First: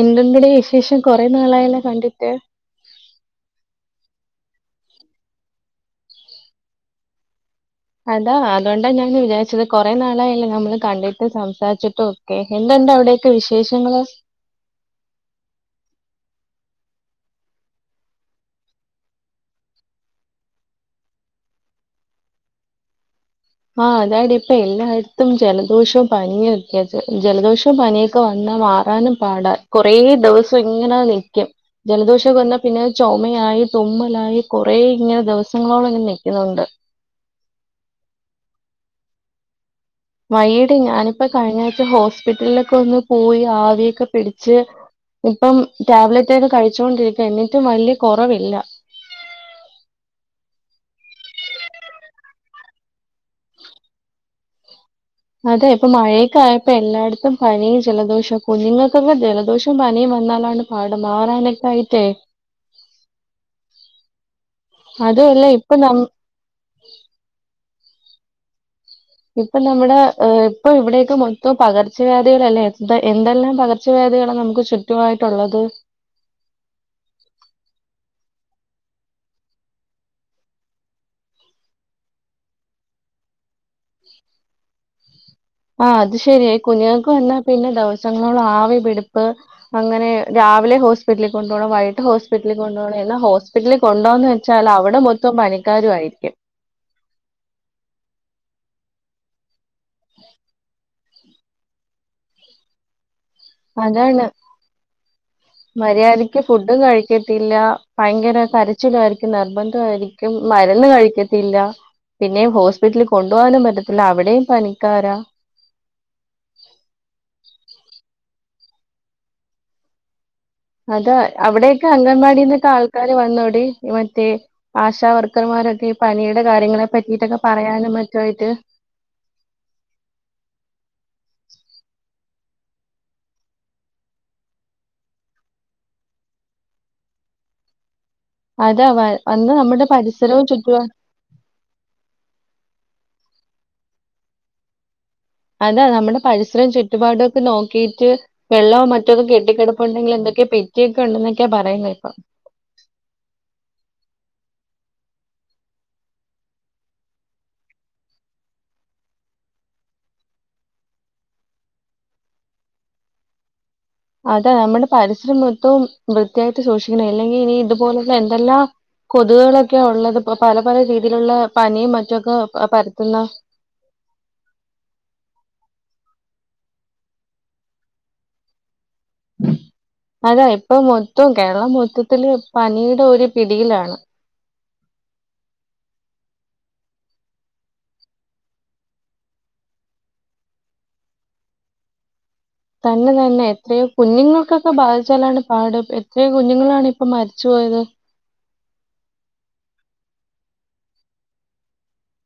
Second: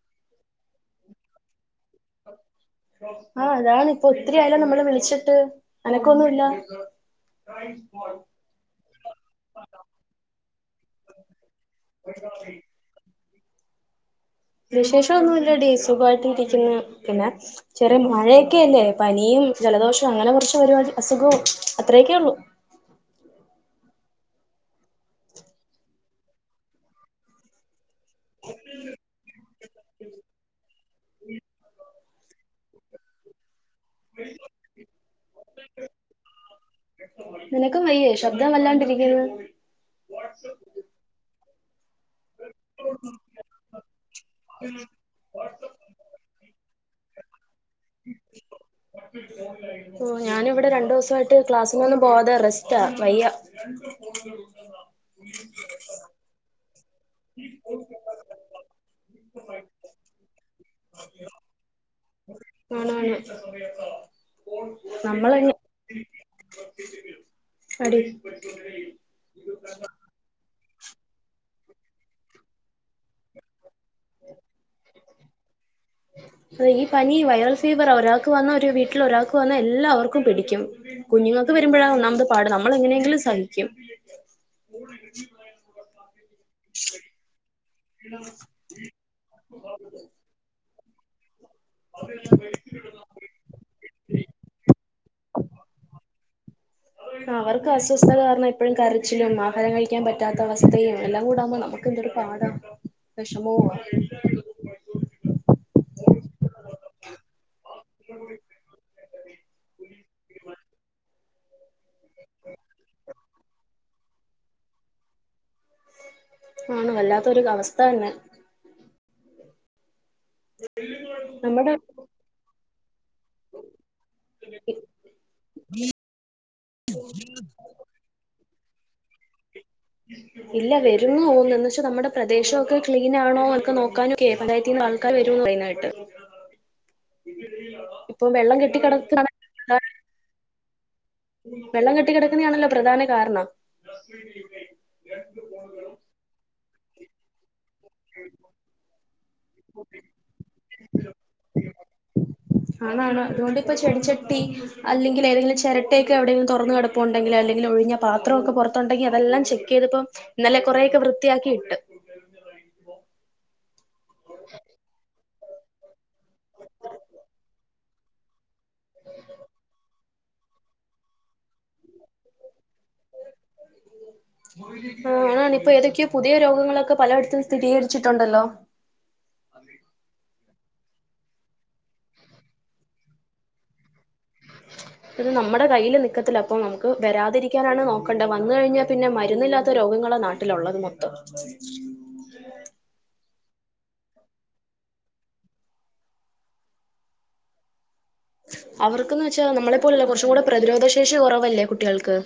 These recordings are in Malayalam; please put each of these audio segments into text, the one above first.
എന്തുണ്ടടെ വിശേഷം കൊറെ നാളായല്ലേ കണ്ടിട്ട്. പ്പൊ ഒത്തിരിയായല്ലോ നമ്മള് വിളിച്ചിട്ട് അനക്കൊന്നുല്ല. അതാ അതൊണ്ടാ ഞാൻന്ന് വിചാരിച്ചത് കൊറെ നാളായല്ലേ നമ്മൾ കണ്ടിട്ടും സംസാരിച്ചിട്ടും ഒക്കെ. എന്തുണ്ട് അവിടെ ക്കെ വിശേഷങ്ങള്? വിശേഷം ഒന്നൂല്ലെടി. സുഖമായിട്ട് ഇരിക്കുന്നു. പിന്നെ ചെറിയ മഴയൊക്കെ അല്ലേ പനിയും ജലദോഷവും അങ്ങനെ കുറച്ച് പരിപാടി, അസുഖോം അത്രയൊക്കെയൊള്ളു. ആഹ് അതാ ടീ ഇപ്പൊ എല്ലായിടത്തും ജലദോഷവും പനിയും ഒക്കെയാ.. ജൽ ജലദോഷവും പനിയൊക്കെ വന്നാൽ മാറാനും പാടാ... കൊറേ ദിവസം ഇങ്ങനെ നിക്കും. ജലദോഷം വന്നാൽ പിന്നെ ചൊമയായി, തുമ്മലായി കൊറേ ഇങ്ങനെ ദിവസ സങ്ങളോളം ഇങ്ങനെ നിക്കുന്നുണ്ട്. നിനക്കും വയ്യേ ശബ്ദം വല്ലാണ്ടിരിക്കുന്നു വൈയ്യടി ഞാനിപ്പോ കഴിഞ്ഞ ആഴ്ച ഹോസ്പിറ്റലിലൊക്കെ ഒന്ന് പോയി ആവിയൊക്കെ പിടിച്ച് ഉം ഇപ്പം ടാബ്ലറ്റൊക്കെ കഴിച്ചുകൊണ്ടിരിക്ക എന്നിട്ടും വലിയ കുറവില്ല ഓ ഞാനിവിടെ രണ്ടു ദിവസായിട്ട് ക്ലാസ്സിനൊന്നും പോവാതെ റെസ്റ്റാ വയ്യ അതെ. ഇപ്പൊ മഴയൊക്കെ ആയപ്പേ എല്ലായിടത്തും പനിയും ജലദോഷാ. കുഞ്ഞുങ്ങൾക്കൊക്കെ ജലദോഷം പനിയും വന്നാലാണ് പാട് മാറാനൊക്കെ ആയിട്ടേ ആണാണ് അതു അല്ല. നമ്മളങ്ങ് ഇപ്പൊ നമ് [unintelligible] അടി ഇപ്പൊ നമ്മുടെ ഇപ്പൊ ഇവിടേക്ക് മൊത്തം പകർച്ചവ്യാധികളല്ലേ എന്ത എന്തെല്ലാം പകർ പകർച്ചവ്യാധികളാ നമുക്ക് ചുറ്റു ആയി ഉള്ളത്. വന്ന ഒരു വീട്ടിൽ ഒരാൾക്ക് വന്ന എല്ലാവർക്കും പിടിക്കും. കുഞ്ഞുങ്ങൾക്ക് വരുമ്പോഴാ ഒന്നാമത് പാട്. നമ്മള് എങ്ങനെയെങ്കിലും സഹിക്കും ആ അത് ശരി ഇകുഞ്ഞുങ്ങൾക്ക് വന്നാ പിന്നെ ദിവസങ്ങളോളം ആവി പിടിപ്പ് അങ്ങനെ രാവിലെ ഹോസ് പില്ലിൽ കൊണ്ടുപോണം വൈകീട്ട് ഹോസ്പിറ്റലിൽ കൊണ്ടുപോണം എന്നാ ഹോസ്പിറ്റലിൽ കൊണ്ടുപോവാന്നു വെച്ചാൽ അവിടെ മൊത്തം പനിക്കാരായിരിക്കും. അവർക്ക് അസ്വസ്ഥ കാരണം എപ്പഴും കരച്ചിലും മ ആഹാരം കഴിക്കാൻ പറ്റാത്ത അവസ്ഥതയെ എല്ലാം കൂടാകുമ്പേ നമുക്ക് എന്തൊരു പാടാ. വിഷമവുവാ അതാണ് മര്യാദയ്ക്ക് ഫുഡും കഴിക്കത്തില്ല ഭയങ്കര കരച്ചിലായിരിക്കും നിർബന്ധായിരിക്കും മരുന്ന് കഴിക്ക ഇല്ല. പിന്നെയും ഹോസ്പിറ്റലിൽ കൊണ്ടു പോകാനും പറ്റത്തില്ല അവി ടെ പനിക്കാരാ. ആണ് വല്ലാത്തൊരു അവസ്ഥ തന്നെ അതാ നമ്മുടെ അവിടൊയെക്കെ അംഗൻവാടിന്നൊക്കെ ആൾക്കാര് വന്നോടി മറ്റേ ആശാവർക്കർമാരൊക്കെ ഈ പനിയുടെ കാര്യങ്ങളെ പറ്റീട്ടൊക്കെ പറയാനും മറ്റുമായിട്ട് ഇല്ല വരുംന്ന് തോന്ന് എന്ന് വച്ചാ നമ്മുടെ പ്രദേശൊക്കെ ക്ലീനാണോന്നൊക്കെ നോക്കാനൊക്കെ പഞ്ചായത്തീന്ന് ആൾക്കാര് വരൂന്ന് പറയുന്ന കേട്ട്. ഇപ്പൊ വെള്ളം കെട്ടി അതാ വ കിടക്ക അന്ന് നമ്മുടെ പരി [unintelligible] ചുറ്റുപാ വെള്ളം കെട്ടി കിടക്കണയാണല്ലോ പ്രധാന കാരണം അതാ നമ്മുടെ പരിസരവും ചുറ്റുപാടും ഒക്കെ കെട്ടിക്കെടുപ്പുണ്ടെങ്കിൽ എന്തൊക്കെയെ പെറ്റിയൊക്കെ ഉണ്ടെന്നൊക്കെയാ പറയുന്നെ ഇപ്പ ട്ടി അല്ലെങ്കിൽ ഏതെങ്കിലും ചിരട്ടയൊക്കെ എവിടെങ്കിലും തുറന്നു കെടപ്പുണ്ടെങ്കിൽ അല്ലെങ്കിൽ ഒഴിഞ്ഞ പാത്രമൊക്കെ പൊറത്തുണ്ടെങ്കിൽ അതെല്ലാം ചെക്ക് ചെയ്തപ്പം ഇന്നലെ കുറേയെക്കെ വൃത്തിയാക്കി ഇട്ട്. അതാ നമ്മുടെ പരിസരം മു തോ വൃത്തിയായിട്ട് സൂക്ഷിക്കണം അല്ലെങ്കിൽ ഇനി ഇതുപോലെത്തെ എന്തെല്ലാം കൊതുകുകളൊക്കെ ഉള്ള ഇ പല പല രീതിയിലുള്ള പനിയും മറ്റൊക്കെ ആ ഇപ്പൊ എതൊക്കെയോ പുതിയ രോഗങ്ങളൊക്കെ പലയിടത്തും സ്ഥിതികരിച്ചിട്ടുണ്ടല്ലോ അതെ ഇപ്പൊ മൊത്തവും കേരളം മൊത്തത്തില് പനിയുടെ ഒരു പിടിയിലാണ് ഇത് നമ്മുടെ കയ്യില് നിക്കത്തില്ല അപ്പൊ നമുക്ക് വരാതിരിക്കാനാണ് നോക്കണ്ടത് വന്ന കഴിഞ്ഞാ പിന്നെ മരുന്നില്ലാത്ത രോഗങ്ങളാ നാട്ടിലുള്ളത് മൊത്തം തന്നെ തന്നെ എത്രയോ കുഞ്ഞുങ്ങൾക്കൊക്കെ ബാധിച്ചാലാണ് പാട് എത്രയോ കുഞ്ഞുങ്ങളാണ് ഇപ്പൊ മരിച്ചുപോയത് അവർക്ക്ന്ന് വെച്ചാ നമ്മളെ പോലല്ല കുറച്ചും കൂടെ പ്രതിരോധ ശേഷി കുറവല്ലേ കുട്ടികൾക്ക്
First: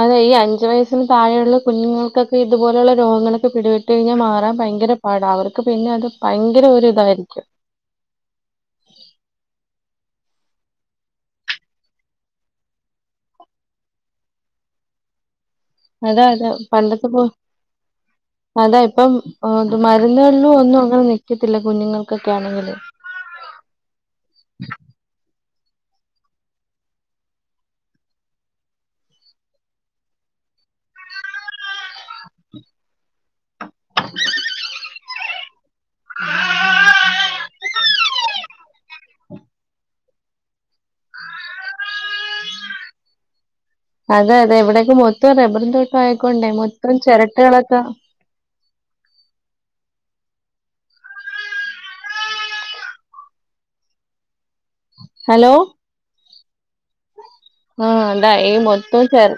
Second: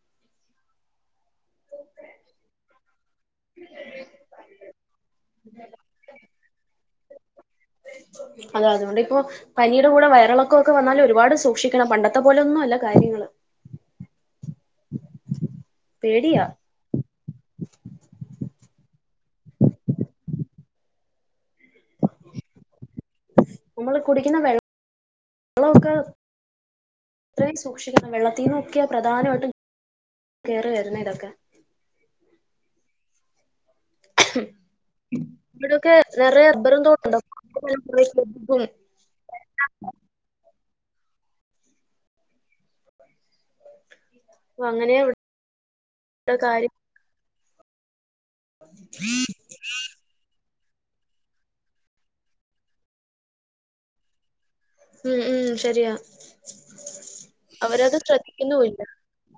അതെ ഈ അഞ്ചു വയസിന് താഴെയുള്ള കുഞ്ഞുങ്ങൾക്കൊക്കെ ഇതുപോലെയുള്ള രോഗങ്ങളൊക്കെ പിടിപെട്ട് കഴിഞ്ഞാൽ മാറാൻ ഭയര പാടാ അവർക്ക് പിന്നെ അത് ഭയങ്കര ഒരു ഇതായി ക്കും അത് അതുകൊണ്ട് ഇപ്പൊ പനി പനിന്റെ കൂടെ വയറിളക്കമൊക്കെ വന്നാല് ഒരുപാട് സൂക്ഷിക്കണം പണ്ടത്തെ പോലൊന്നും അല്ല കാര്യങ്ങള് അതാ പേടിയാ അതാ പണ്ടത്തെ പോ അതാ ഇപ്പം മരുന്നുകളിലും ഒന്നും അങ്ങനെ നി ൽക്കത്തില്ല കുഞ്ഞുങ്ങൾക്കൊക്കെ ആണെങ്കില് നമ്മള് കുടിക്കുന്ന വെള്ളമൊക്കെ അത്രയും സൂക്ഷിക്കണം വെള്ളത്തീനൊക്കെ പ്രധാനമായിട്ടും കേറി വരുന്നെ ഇതൊക്കെ [unintelligible] ഇവിടെയൊക്കെ നെറയേ റബ്ബർ തോട്ടം ഉണ്ട് [unintelligible] [unintelligible] അതെ അതെ അങ്ങനെ ഇവിടയൊക്കെ മൊത്തം റബറും തോട്ടം ഇവിടെ ആയക്കോണ്ട കാര്യം മൊത്തം ചെര ട്ടികളൊക്കെ [inaudible] മ് ഹലോ മ് ശരിയാ ആ അവരത് അതാ എ ശ്രദ്ധിക്കുന്നുമില്ല മൊത്തും ചെര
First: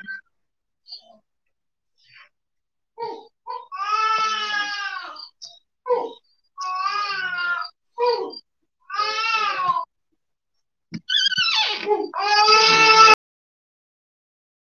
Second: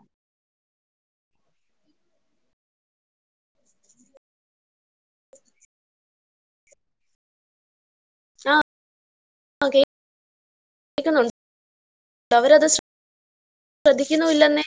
ആ ഓക്കെ രിക്കുണ്ട് അവരത് ശ്ര ശ്രദ്ധിക്കുന്നു ഇല്ലെന്നെ